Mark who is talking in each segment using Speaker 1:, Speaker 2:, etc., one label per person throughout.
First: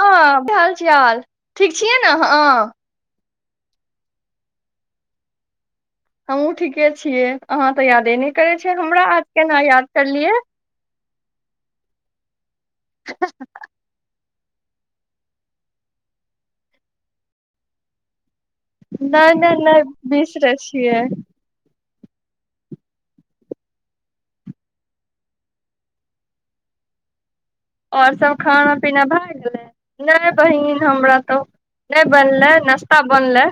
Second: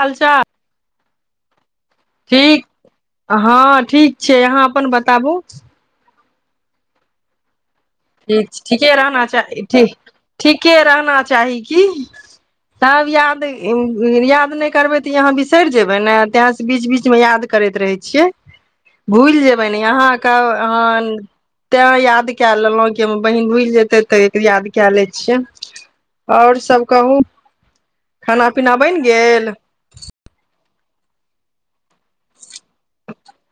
Speaker 1: हाल
Speaker 2: हँ
Speaker 1: चाल
Speaker 2: भेल छै हाल ठीक छियै ने अहाँ
Speaker 1: ठीक हँ ठीक छै अहाँ अपन बताबु
Speaker 2: हमहूँ ठीके छियै अहाँ तऽ यादे नहि
Speaker 1: ठीक
Speaker 2: करै
Speaker 1: छै
Speaker 2: छियै
Speaker 1: ठीके
Speaker 2: हमरा आज
Speaker 1: रहना
Speaker 2: केना याद
Speaker 1: चाही
Speaker 2: करलियै
Speaker 1: ठीके रहना चाही की तब याद ऐं याद नहि करबे तऽ अहाँ बिसरि जेबै नें तैं स बीच बीचमे याद करैत रहै छियै
Speaker 2: नहि
Speaker 1: भुलि
Speaker 2: नहि
Speaker 1: जेयबै ने
Speaker 2: नहि
Speaker 1: अहाँके
Speaker 2: बिसरे छियै
Speaker 1: अहाँ तैं याद काए लेलहूँ के हमर बहिन भुलि जेतै तऽ याद काए लै छियै आओर सब कहू
Speaker 2: आओर सब खाना पीना भए गेलै नहि बहिन हमरा तऽ नहि बनलै नाश्ता बनलै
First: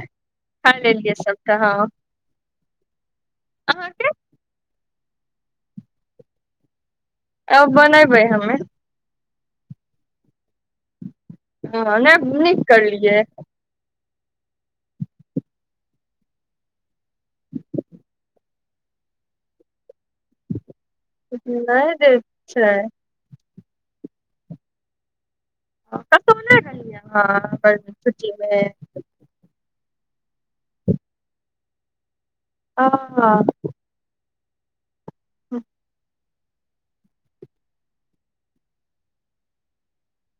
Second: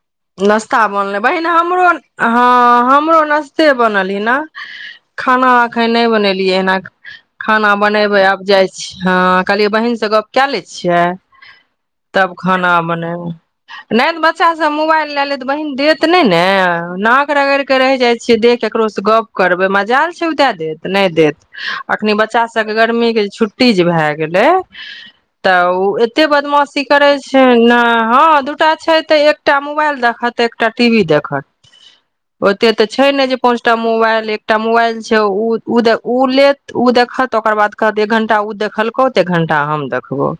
Speaker 1: नाश्ता बनलै बहिन हमरो हँ हमरो नाश्ते
Speaker 2: अहाँके
Speaker 1: बनल ही न खाना अखन नहि बनेलियै हन खाना
Speaker 2: आब
Speaker 1: बनेबै आब
Speaker 2: हमे
Speaker 1: जाइ छी हँ कहलियै बहिन सबके कए लै छियै
Speaker 2: हँ
Speaker 1: तब
Speaker 2: नहि नीक
Speaker 1: खाना बनैब
Speaker 2: करलियै
Speaker 1: नहि तऽ बच्चा सब मोबाइल ला ले बहिन देत नहि ने नाक रगड़ के रहि जाइ छियै दे केकरो से गप करबै मजाल छै उ दै देत नहि देत
Speaker 2: नहि
Speaker 1: अखनी
Speaker 2: दै
Speaker 1: बच्चा
Speaker 2: छै
Speaker 1: सबके गर्मी के छुट्टी तीज भए गेलै तऽ ओ एते
Speaker 2: कतहु नहि
Speaker 1: बदमाशी
Speaker 2: गेलियै
Speaker 1: करै छै
Speaker 2: अहाँ
Speaker 1: ने हँ
Speaker 2: छुट्टीमे
Speaker 1: दूटा छै तऽ एकटा मु- मोबाइल देखत एकटा टी वी देखत ओत तऽ छै ने
Speaker 2: हँ
Speaker 1: जे पाँचटा मोबाइल एक एकटा मोबाल छै उ-उद उ लेत तऽ ओ देखत ओकर बाद कहत एक घण्टा उ देखलकौ तऽ एक घण्टा हम देखबौ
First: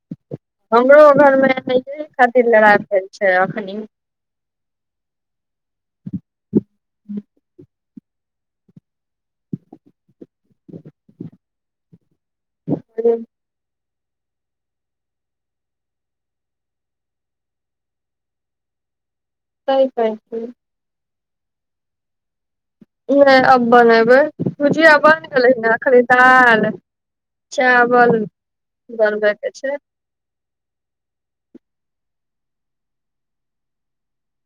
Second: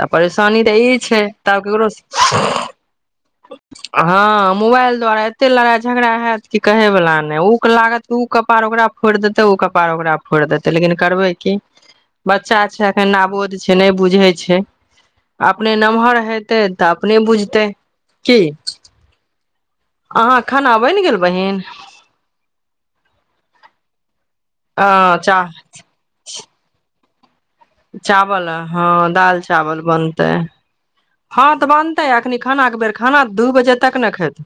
Speaker 1: तब परेशानी तऽ ई
Speaker 2: हमरो
Speaker 1: छै
Speaker 2: घरमे
Speaker 1: तब ककरो
Speaker 2: एहि
Speaker 1: स
Speaker 2: खातिर लड़ाइ भेल छै अखनी
Speaker 1: हँ मोबाइल द्वारा एते लड़ाइ झगड़ा हाएत की कहै वला नहि उ लागत उ कपाड़ ओकरा फोड़ि देते ओ कपाड़ ओकरा फोड़ देतै लेकिन करबै की बच्चा छै एखन
Speaker 2: सही
Speaker 1: अबोद छै नै बुझै छै अपने नमहर हेतै तऽ अपने बुझतै की
Speaker 2: कहै
Speaker 1: अहाँक
Speaker 2: छी।
Speaker 1: खाना बनि गेल बहिन
Speaker 2: नहि अब बनेबै
Speaker 1: अ
Speaker 2: भुजिया बनि
Speaker 1: चा
Speaker 2: गेलै हन एखनी दाल
Speaker 1: चावल हँ
Speaker 2: बनबै
Speaker 1: दाल
Speaker 2: के छै
Speaker 1: चावल बनतै खाना के बेर खाना दू बजे तक ने खेतै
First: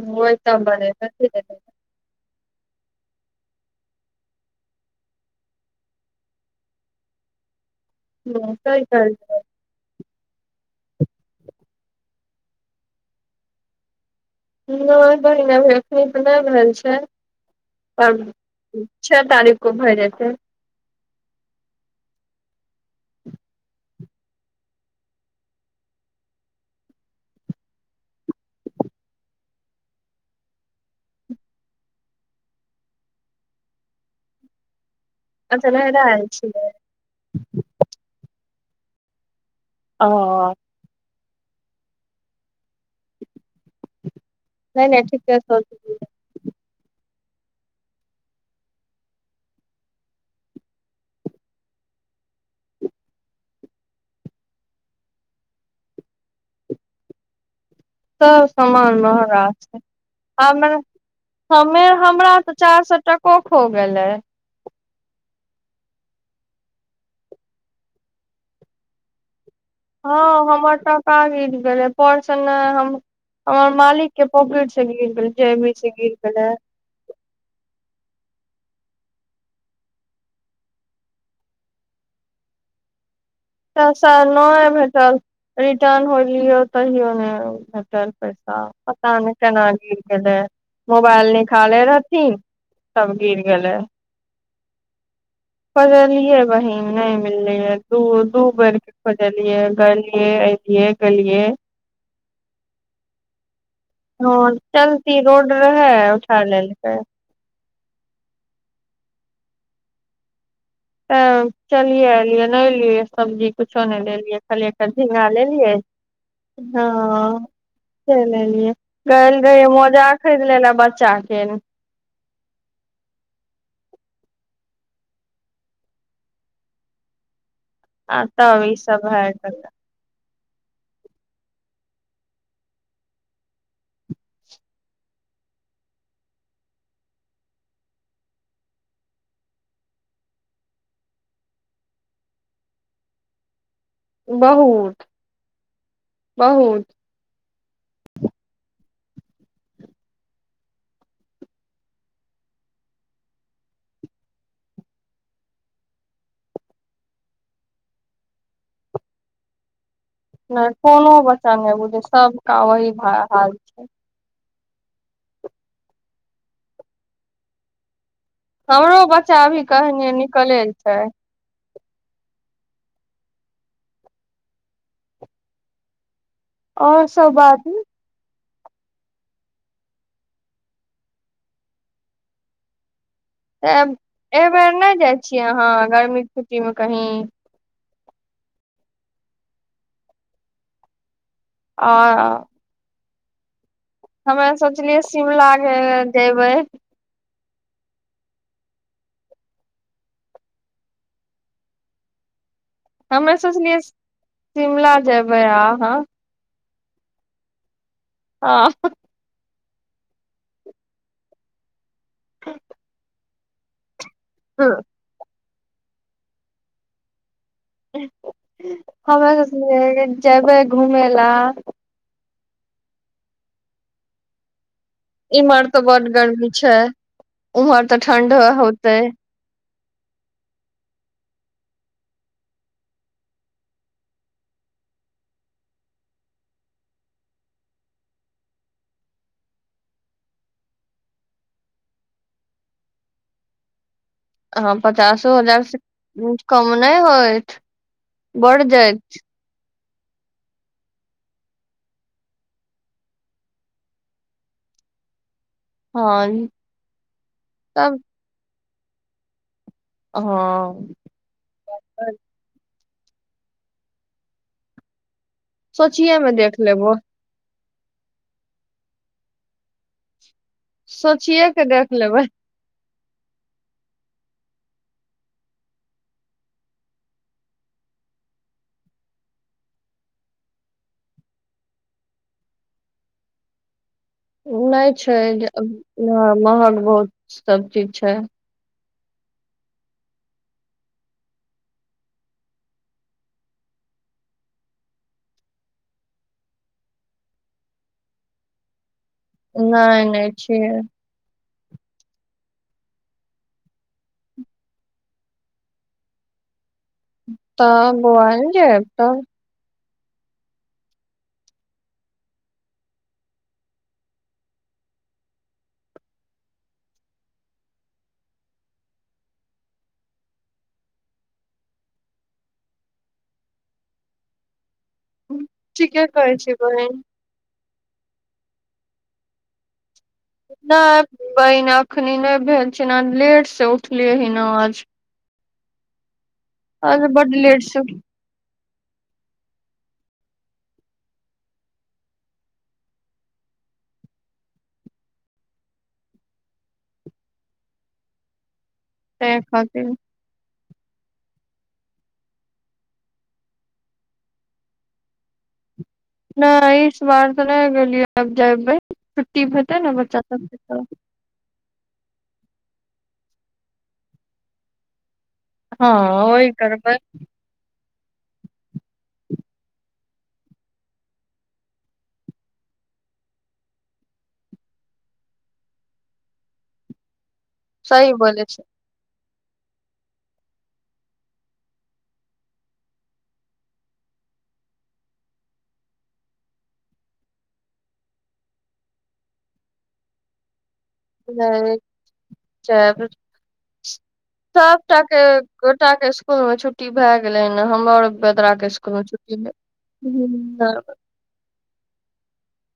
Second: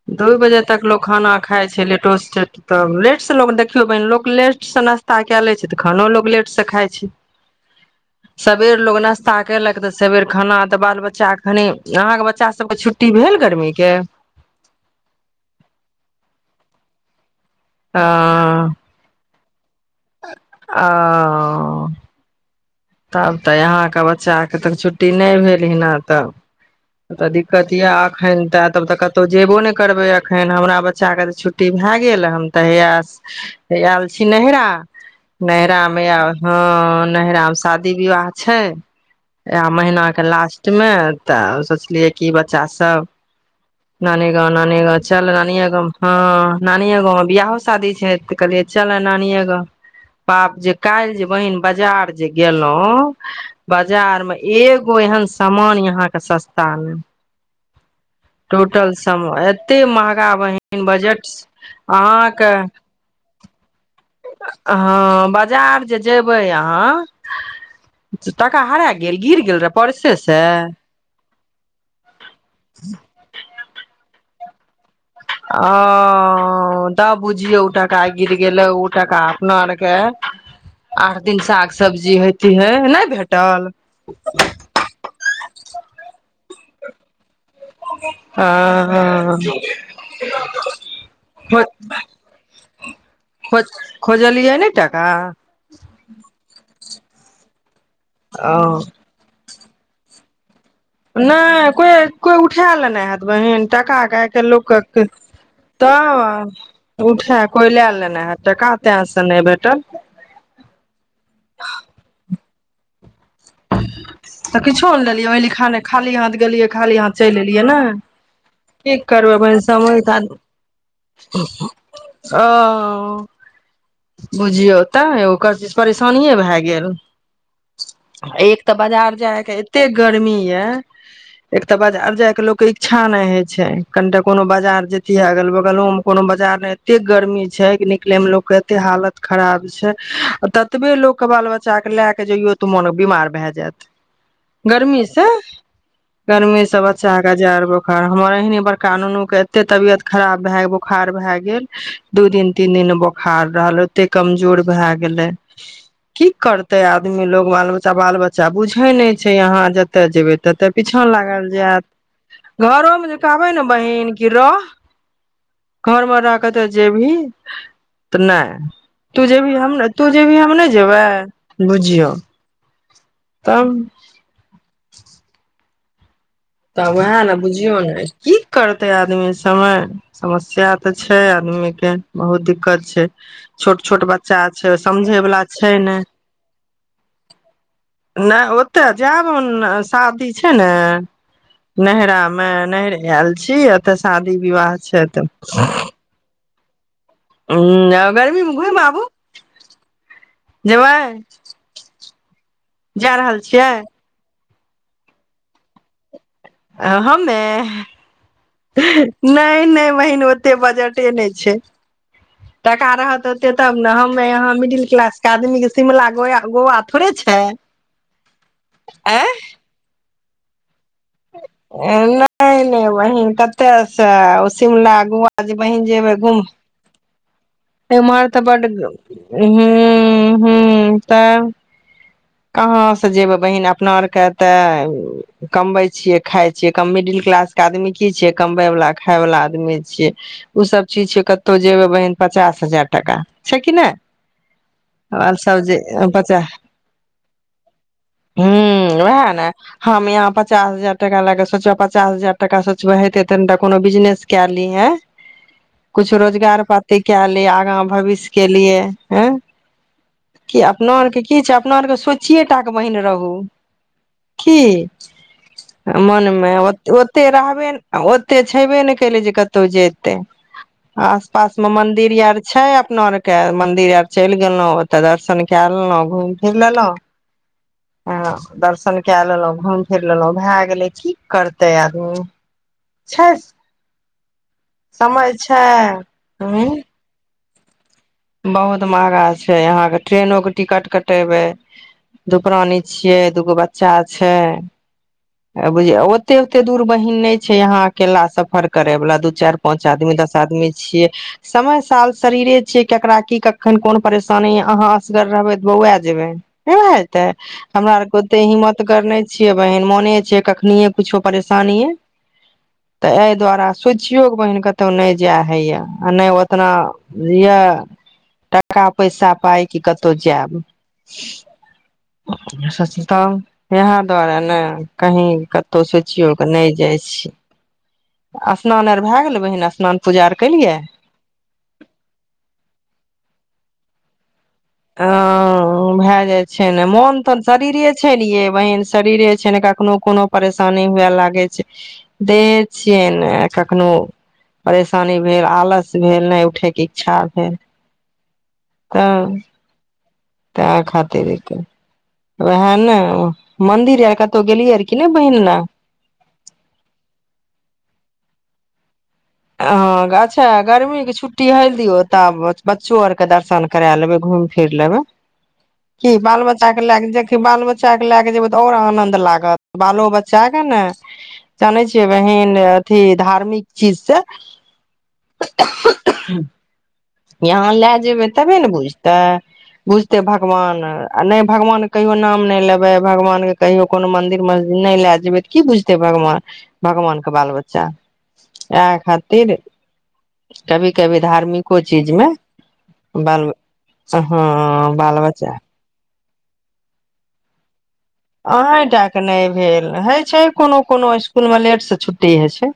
Speaker 2: ओहि
Speaker 1: दू बजे
Speaker 2: तब
Speaker 1: तक लोक
Speaker 2: बनेबै सही
Speaker 1: खाना खाइ छै लेटो सेट तब लेटसँ लोक देखियौ बहिन लोक लेटसँ नास्ता कए लै छै तऽ खानो लोक लेटसँ खाइ छै सबेर लोग
Speaker 2: कहलियै
Speaker 1: नास्ता केलक तऽ सबेर खाना तऽ बाल बच्चा खनि अहाँके बच्चा सबके छुट्टी भेल गर्मी के
Speaker 2: नहि बहिन अभी एखनी तऽ नहि भेल छै
Speaker 1: अ
Speaker 2: पर छे तारीख को भए जेतै
Speaker 1: ओ तब तऽ अहाँके बच्चाकेँ तऽ छुट्टी नहि भेल हँ तऽ तऽ दिक्कत यए एखन तऽ तब तऽ कतहु जेयबो नहि करबै एखन हमरा बच्चाके तऽ छुट्टी भए गेल हम तऽ हय आयल छी नहिरा
Speaker 2: अच्छा
Speaker 1: नैहरा
Speaker 2: नहिरा
Speaker 1: मे
Speaker 2: आयल छियै
Speaker 1: हाँ नैहरा विवाह छै इएह
Speaker 2: ओ
Speaker 1: महीनाके के लास्ट मे तऽ सोचलियै की बात बच्चा सब नानी गांव नानी
Speaker 2: नहि
Speaker 1: गांव
Speaker 2: नहि
Speaker 1: चल
Speaker 2: ठीके
Speaker 1: नानी
Speaker 2: सोचलियै
Speaker 1: गांव नानियै गांव बियाहो शादी छै तऽ कहलियै चल नानिगाँव बाप जे काल्हि जे बहिन बजार जे गेलहुं बाजार मे एगो एहन सामान अहाँ के सस्ता ने
Speaker 2: सभ सामान महँगा छै
Speaker 1: महगा
Speaker 2: हमरा
Speaker 1: बहिन बजट
Speaker 2: हमें हमरा
Speaker 1: अहाँके
Speaker 2: तऽ चारि सौ टको खो गेलै
Speaker 1: हँ बाजार जे जेबै अहाँ टका हरा गेल गिर गेल र
Speaker 2: हँ हमर टका गिर गेलै पर्स नै हमर मालिक के पॉकिट से गिर गेल जेबी से गिर गेलै
Speaker 1: ओ तऽ बुझियौ तऽ टका गिर गेले उ टाका अपना आर के आठ दिन साग सब्जी हेतयै नहि भे-
Speaker 2: तब साह न भेटल रिटर्न होइ ल तहियो तहियो नहि भेटल पैसा पता नहि
Speaker 1: ह
Speaker 2: केना गिर गेलै मोबाइल निकालै रहथिन तब गिर
Speaker 1: खोज
Speaker 2: गेलै
Speaker 1: खोजलियै ने टाका
Speaker 2: खोजलियै बहिन नहि मिललै रहय दू दू
Speaker 1: ओ
Speaker 2: बेर के खोजलियै गेलियै एलियै गेलियै
Speaker 1: नहि कोइ कोइ उठाय लेने हैत बहिन टका के आइ
Speaker 2: हँ
Speaker 1: काल्हि लोकक
Speaker 2: चलती रोड रहै उठा लेलकै
Speaker 1: तऽ उठै कोइ लए लेने हैत टका तेँ से नहि भेटल
Speaker 2: ह चलियै एलियै नेहेलियै सब्जी कुछो नहि लेलियै
Speaker 1: तऽ
Speaker 2: खालि एकटा
Speaker 1: किछो ने
Speaker 2: झींगा
Speaker 1: ओहि लिखा
Speaker 2: लेलियै
Speaker 1: नहि खाली हाथ गेलियै
Speaker 2: हँ
Speaker 1: खाली हाथ चलि एलियै ने
Speaker 2: चलि एलियै
Speaker 1: की करबै
Speaker 2: गैल
Speaker 1: बहिन
Speaker 2: रहियै
Speaker 1: समय
Speaker 2: मोजा खरीद लै ले बच्चा के
Speaker 1: ओ बुझियौ तऽ एगो कहै छी परेशानीये भऽ गेल
Speaker 2: आ तब
Speaker 1: एक
Speaker 2: ई
Speaker 1: तऽ
Speaker 2: सब
Speaker 1: बाजार
Speaker 2: भए
Speaker 1: जायके
Speaker 2: गेल
Speaker 1: एते गर्मी एक तऽ बाजार जाय के लोक के इच्छा नहि होय छै कनिटा कोनो बाजार जेतियै अगल बगलो मे कोनो बाजार एते गर्मी छै निकले मे लोक के एते हालत खराब छै ततबे लोक के बाल बच्चा के लए के जइयो तऽ मोनक बीमार भए जायत
Speaker 2: बहुत
Speaker 1: गर्मी से गर्मी से
Speaker 2: बहुत
Speaker 1: बच्चा के जार बोखार हमर एहने बड़का हुनका नूनू के एते तबियत खराब भए बोखार भए गेल दू दिन तीन दिन बोखार रहल ओते कमजोर भए गेले की करते आदमी लोग बाल बच्चा बाल बच्चा बुझय नहि छै अहाँ कतए जेबै तते
Speaker 2: नहि
Speaker 1: पीछाँ
Speaker 2: कोनो
Speaker 1: लागल
Speaker 2: बच्चा नहि
Speaker 1: जाएत
Speaker 2: बुझे सबका वही
Speaker 1: घरो मे
Speaker 2: भा-
Speaker 1: जे कहबै
Speaker 2: हाल
Speaker 1: ने
Speaker 2: छै
Speaker 1: बहिन की रह घरमे रकेऽ तऽ जेबही तऽ नहि
Speaker 2: हमरो
Speaker 1: तू
Speaker 2: बच्चा
Speaker 1: जेबही
Speaker 2: अभी
Speaker 1: हम तू
Speaker 2: कहने
Speaker 1: जेबही हम
Speaker 2: निकले
Speaker 1: नहि
Speaker 2: छै
Speaker 1: जेबै बुझियौ तब तऽ
Speaker 2: और
Speaker 1: उएह
Speaker 2: सब
Speaker 1: ने
Speaker 2: बात
Speaker 1: बुझियौ ने की की करतै आदमी समय समस्या त छै आदमी के बहुत दिक्कत छै छोट
Speaker 2: तऽ
Speaker 1: छोट बच्चा छै
Speaker 2: एबेर नै जाइ
Speaker 1: समझे वाला
Speaker 2: छियै
Speaker 1: छै
Speaker 2: अहाँ
Speaker 1: ने
Speaker 2: गर्मी के छुट्टीमे कहीं
Speaker 1: नै ओत जाएब न शादी छै न
Speaker 2: आ
Speaker 1: नहिरा मे नहरे आएल छीयै
Speaker 2: हमे सोचलियै शिमला जे जेबै
Speaker 1: हूँ आ गर्मी मे घूमि आबू जेबै जा
Speaker 2: हमे
Speaker 1: रहल छियै
Speaker 2: सोचलियै शिमला जेबै आ अहाँ
Speaker 1: आ हमे
Speaker 2: हँ
Speaker 1: नै नै बहिन ओते बजटे नै छै टका रहत ओते तब नै हम मे अहाँ मिडिल क्लास के आदमी के शिमला गोया गौवा थोड़े छै आँय
Speaker 2: हमे सोचलिए की जयबै घुमेला
Speaker 1: नै नै बहिन कतै से शिमला गौआ जे
Speaker 2: इम्हर
Speaker 1: बहिन
Speaker 2: तऽ बड
Speaker 1: जेबै घुम
Speaker 2: गर्मी छै उम्हर
Speaker 1: इम्हर
Speaker 2: ठंड
Speaker 1: तऽ बड
Speaker 2: होते
Speaker 1: हु हु हु तब कहाँ से जएबै बहिन अपना आरके तऽ कमबै छियै खाय छियै मिडिल क्लासके आदमी की छियै कमबयवला खायवला आदमी छियै उ सब चीज छियै कतो जएबै बहिन पचास हजार टका छै कि नै
Speaker 2: ह पचासो हजार से
Speaker 1: पचास
Speaker 2: कम नै होअ इत बढ़
Speaker 1: हूं वएह
Speaker 2: जायत
Speaker 1: ने हम यहाँ पचास हजार टाका लए कऽ सोचबै पचास हजार टाका सोचबै हेते तनिटा कोनो बिजनेस कै ली हें कुछो
Speaker 2: हँ
Speaker 1: रोजगार पाती कै लियै आगां
Speaker 2: तब
Speaker 1: भविष्य के लिए [unintelligible] की
Speaker 2: हँ
Speaker 1: अपना आर के की छै अपना आर के सु छियैटा के बहिन रहू की
Speaker 2: सोचिये मे
Speaker 1: मनमे
Speaker 2: देख
Speaker 1: ओत
Speaker 2: लेबो
Speaker 1: ओते रहबै नै आ ओते छेबै नै केलै जे कतो जेतै आस
Speaker 2: सोचिये
Speaker 1: पास
Speaker 2: के
Speaker 1: मे
Speaker 2: देख
Speaker 1: मंदिर
Speaker 2: लेबै
Speaker 1: आर छै अप अपनो आर के मंदिर आर चलि गेलों ओतऽ दर्शन कै लेलों घुम फिर लेलौं हां दर्शन कै लेलौं घूम फिर लेलौं भए गेलै की करतै आदमी छै स
Speaker 2: नै छै
Speaker 1: ह
Speaker 2: महग बहुत सब ठीक छै
Speaker 1: त महगा छै यहां के ट्रेनो के टिकट कटेबे दू प्राणी छिये दूगो बच्चा छै बुझिय ओते ओते दूर बहिन नहि छै यहाँ अकेला सफर करे वाला दू चारि पाँच
Speaker 2: नहि
Speaker 1: आदमी
Speaker 2: नहि
Speaker 1: दस आदमी छियै समय साल शरीरे छै केकरा की कखन कोन परेशानी अहाँ असगर रहबै तऽ बौए जेबै हेते
Speaker 2: तऽ
Speaker 1: हमरा आर के
Speaker 2: बौआ
Speaker 1: ओते
Speaker 2: ने
Speaker 1: हिम्मत
Speaker 2: जायब
Speaker 1: करने
Speaker 2: तब
Speaker 1: छियै बहिन मोन कखने कुछो परेशानी तऽ एहि दुआरे सोचियौ के बहिन कतौ नहि जाय हइ यै आ नहि ओतना यै टाका पैसा पाइ कि कतहु जायब सोचतहु इहै दुआरे ने कहीँ कतहु
Speaker 2: ठीके
Speaker 1: सोचियौ
Speaker 2: कहै
Speaker 1: कऽ
Speaker 2: छी
Speaker 1: नहि जाइ
Speaker 2: बहिन
Speaker 1: छियै स्नान आर भए गेलै बहिन स्नान पूजा आर केलियै
Speaker 2: नहि बहिन एखनी नहि भेल छै ने लेट से उठलियै हीं
Speaker 1: ओ ओ भए जाइ छै ने
Speaker 2: आज
Speaker 1: मोन
Speaker 2: बड
Speaker 1: तहन
Speaker 2: लेट से
Speaker 1: शरीरे
Speaker 2: उठते
Speaker 1: छै ने यै बहिन शरीरे छै ने कखनो कोनो परेशानी हुए लागै छै देहे छियै ने कखनो परेशानी भेल आलस भेल नहि उठयके इच्छा भेल
Speaker 2: तऽ एहि खातिर
Speaker 1: तै खातिर उएह ने मन्दिर आर कतहु गेलियै आर की ने बहिन
Speaker 2: नहि इस बार तऽ नहि गेललियै अब जायबै
Speaker 1: ह अच्छा गर्मी के छुट्टी हइ दियौ तब बच्चो आर के दर्शन करा लेबै घुमि फिर लेबै
Speaker 2: हँ
Speaker 1: की बाल
Speaker 2: ओहि
Speaker 1: बच्चा के
Speaker 2: करबै
Speaker 1: लएके देख बाल बच्चा के लएके जेबै तऽ आओर आनंद लागत बालो बच्चाे ने जानै छियै बहिन अथि धार्मिक चीज से [unintelligible] इहाँ लए
Speaker 2: सही
Speaker 1: जेबै
Speaker 2: बोलै
Speaker 1: तबे
Speaker 2: छै
Speaker 1: ने बुझतै बुझतै भगवान आ नहि भगवानके कहियौ नाम नहि लेबै भगवानके कहियौ कोनो मन्दिर मस्जिद नहि लए जेबै तऽ की बुझतै भगवान भगवानके बाल बच्चा इएह खातिर [unintelligible] कभी कभी धार्मिको चीजमे बाल हँ बाल बच्चा
Speaker 2: इस्कूल मे छट्टी भए गेलेै ने हमर बेदरा के
Speaker 1: अहीं
Speaker 2: स्कूल में
Speaker 1: टाके
Speaker 2: छुट्टी
Speaker 1: नहि भेल होइ छै कोनो
Speaker 2: ह
Speaker 1: कोनो इस्कूल मे लेटसँ छुट्टी छुट्टी होइ छै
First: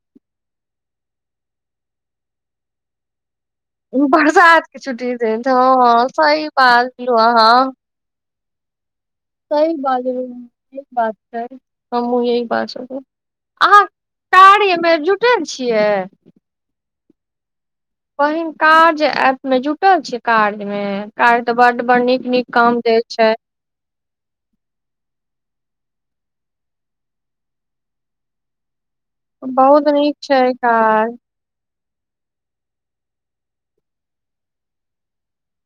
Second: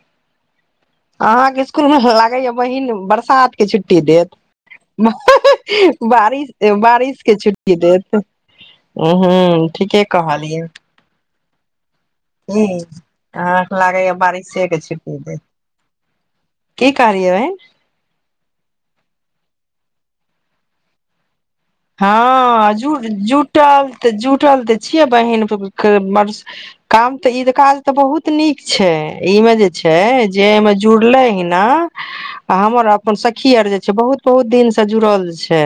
Speaker 1: अहाँ के इस्कूल मे लागै या बहिन बरसात के छुट्टी देत
Speaker 2: बरसात के छुट्टी देत हँ सही
Speaker 1: बारिश
Speaker 2: बाजलू
Speaker 1: बारिश के
Speaker 2: अहाँ
Speaker 1: छुट्टी देत उ हूँ
Speaker 2: सही
Speaker 1: ठीके
Speaker 2: बाजलू
Speaker 1: कहलियै
Speaker 2: बात छै हमहूँ यही
Speaker 1: की
Speaker 2: बात
Speaker 1: के
Speaker 2: अहाँ
Speaker 1: लागैया बारिशे के
Speaker 2: कार्यमे
Speaker 1: छुट्टी देत
Speaker 2: जुटल छियै
Speaker 1: की कहलियै
Speaker 2: बहिन काज ऐप मे जुटल छियै कार्य मे कार्य तऽ बड बड़ नीक नीक
Speaker 1: हँ
Speaker 2: काम दै छै
Speaker 1: जुड़-जुटल तऽ जुटल तऽ छियै बहिन [unintelligible] काम तऽ ई काज तऽ बहुत नीक छै इ मे जे
Speaker 2: बहुत
Speaker 1: छै
Speaker 2: नीक
Speaker 1: जे एहिमे
Speaker 2: काज
Speaker 1: जुड़ले हइ ना आ हमर अपन सखी आर जे छै बहुत बहुत दिनसँ जुड़ल छै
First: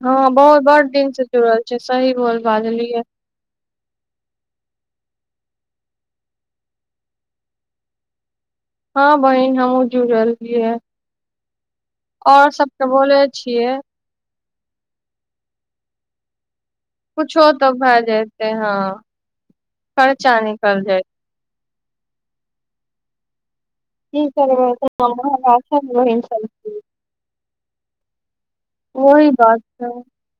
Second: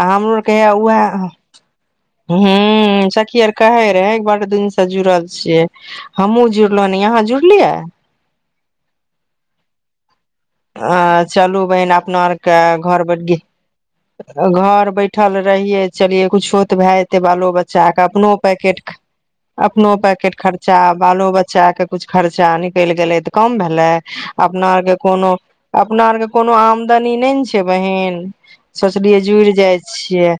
Speaker 1: आ
Speaker 2: हँ
Speaker 1: हमरो आरके
Speaker 2: बहुत बड दिन से
Speaker 1: उएह
Speaker 2: जुड़ल छै सही बोल बाजलियै
Speaker 1: हूँ सखी आर कहै रहै बड्ड दिन सँ जुड़ल छियै हमहूँ जुड़लहूँ हन अहाँ जुड़लियै
Speaker 2: हाँ बहिन हम हमहूँ जुड़ल हियै
Speaker 1: [unintelligible] चलू बहिन अपना आर
Speaker 2: और
Speaker 1: के
Speaker 2: सबके
Speaker 1: घर
Speaker 2: बोले
Speaker 1: बड्डी
Speaker 2: छियै
Speaker 1: घर बैठल रहियै चलिये कुछो तऽ भए जेतै बालो
Speaker 2: कुछो तऽ
Speaker 1: बच्चा
Speaker 2: भए
Speaker 1: के अपनो
Speaker 2: जेतै हँ
Speaker 1: पैकेट अपनो पैकेट खर्चा
Speaker 2: निकल जाय
Speaker 1: बालो बच्चाके कुछ खर्चा निकलि गेलै तऽ कम भए लाए
Speaker 2: की
Speaker 1: अपना आरके कोनो
Speaker 2: करबै
Speaker 1: अपना आरके कोनो आमदनी नहि ने छै बहिन सोचलियै
Speaker 2: ओहि
Speaker 1: जुड़ि
Speaker 2: बात
Speaker 1: जाइ
Speaker 2: छै
Speaker 1: छियै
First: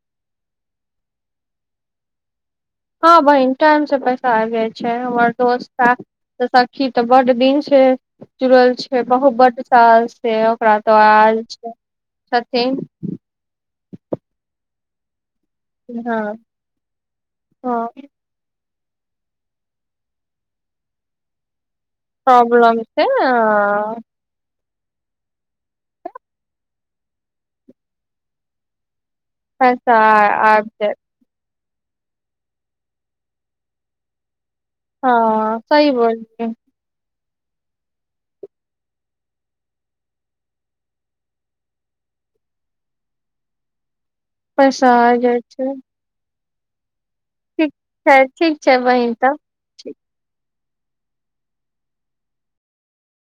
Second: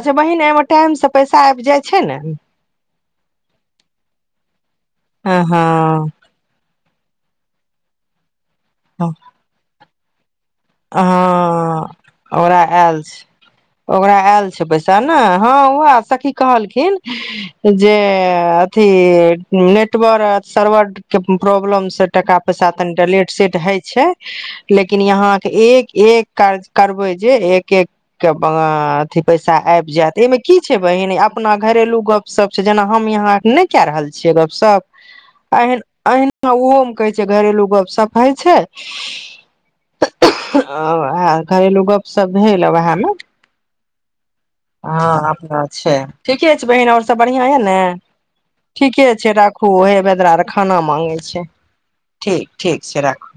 Speaker 1: अच्छा बहिन एहिमे टाइमसँ पैसा आबि जाइ छै ने
Speaker 2: हँ बहिन टाइम से पैसा आबि जाय छै हमर
Speaker 1: हँ
Speaker 2: दोस्त
Speaker 1: हँ
Speaker 2: छी तऽ बड्ड दिन से जुड़ल छै बहुत बड्ड त
Speaker 1: हँ ओकरा
Speaker 2: छथिन
Speaker 1: आयल छै ओकरा आयल छै पैस त नइ हँ उह सखी
Speaker 2: हँ
Speaker 1: कहलखिन
Speaker 2: हँ
Speaker 1: जे से नेटवर् सर्वर के प्रॉब्लम टाका पैसा
Speaker 2: प्रॉब्लम छै
Speaker 1: तनिटा लेट सेेट होइ
Speaker 2: हँ
Speaker 1: छै लेकिन यहाँ तऽ एक एक काराज करबै जे एक एक के ब पैसा आबि जायत एहिमे की
Speaker 2: आबि
Speaker 1: छै
Speaker 2: जायत
Speaker 1: बहिन अपना घरेलू गपशप छै जेना हम अहाँ नहि के रहल छीयै गप सब
Speaker 2: हँ
Speaker 1: ए
Speaker 2: सही बोललियै
Speaker 1: अना उहो मे कह घरेलू गप-सप होइ छै ओ आ घरेलू गपशप भेल आ उएहने
Speaker 2: पैसा आ जाइ छै
Speaker 1: ठीके छै बहिन ओर सब बढ़िया यै न
Speaker 2: ठीक छै ठीक छै
Speaker 1: ठीके
Speaker 2: बहिन
Speaker 1: छै
Speaker 2: तब
Speaker 1: राखु उहे ब खाना मागै छै ठीक ठीक छै राखू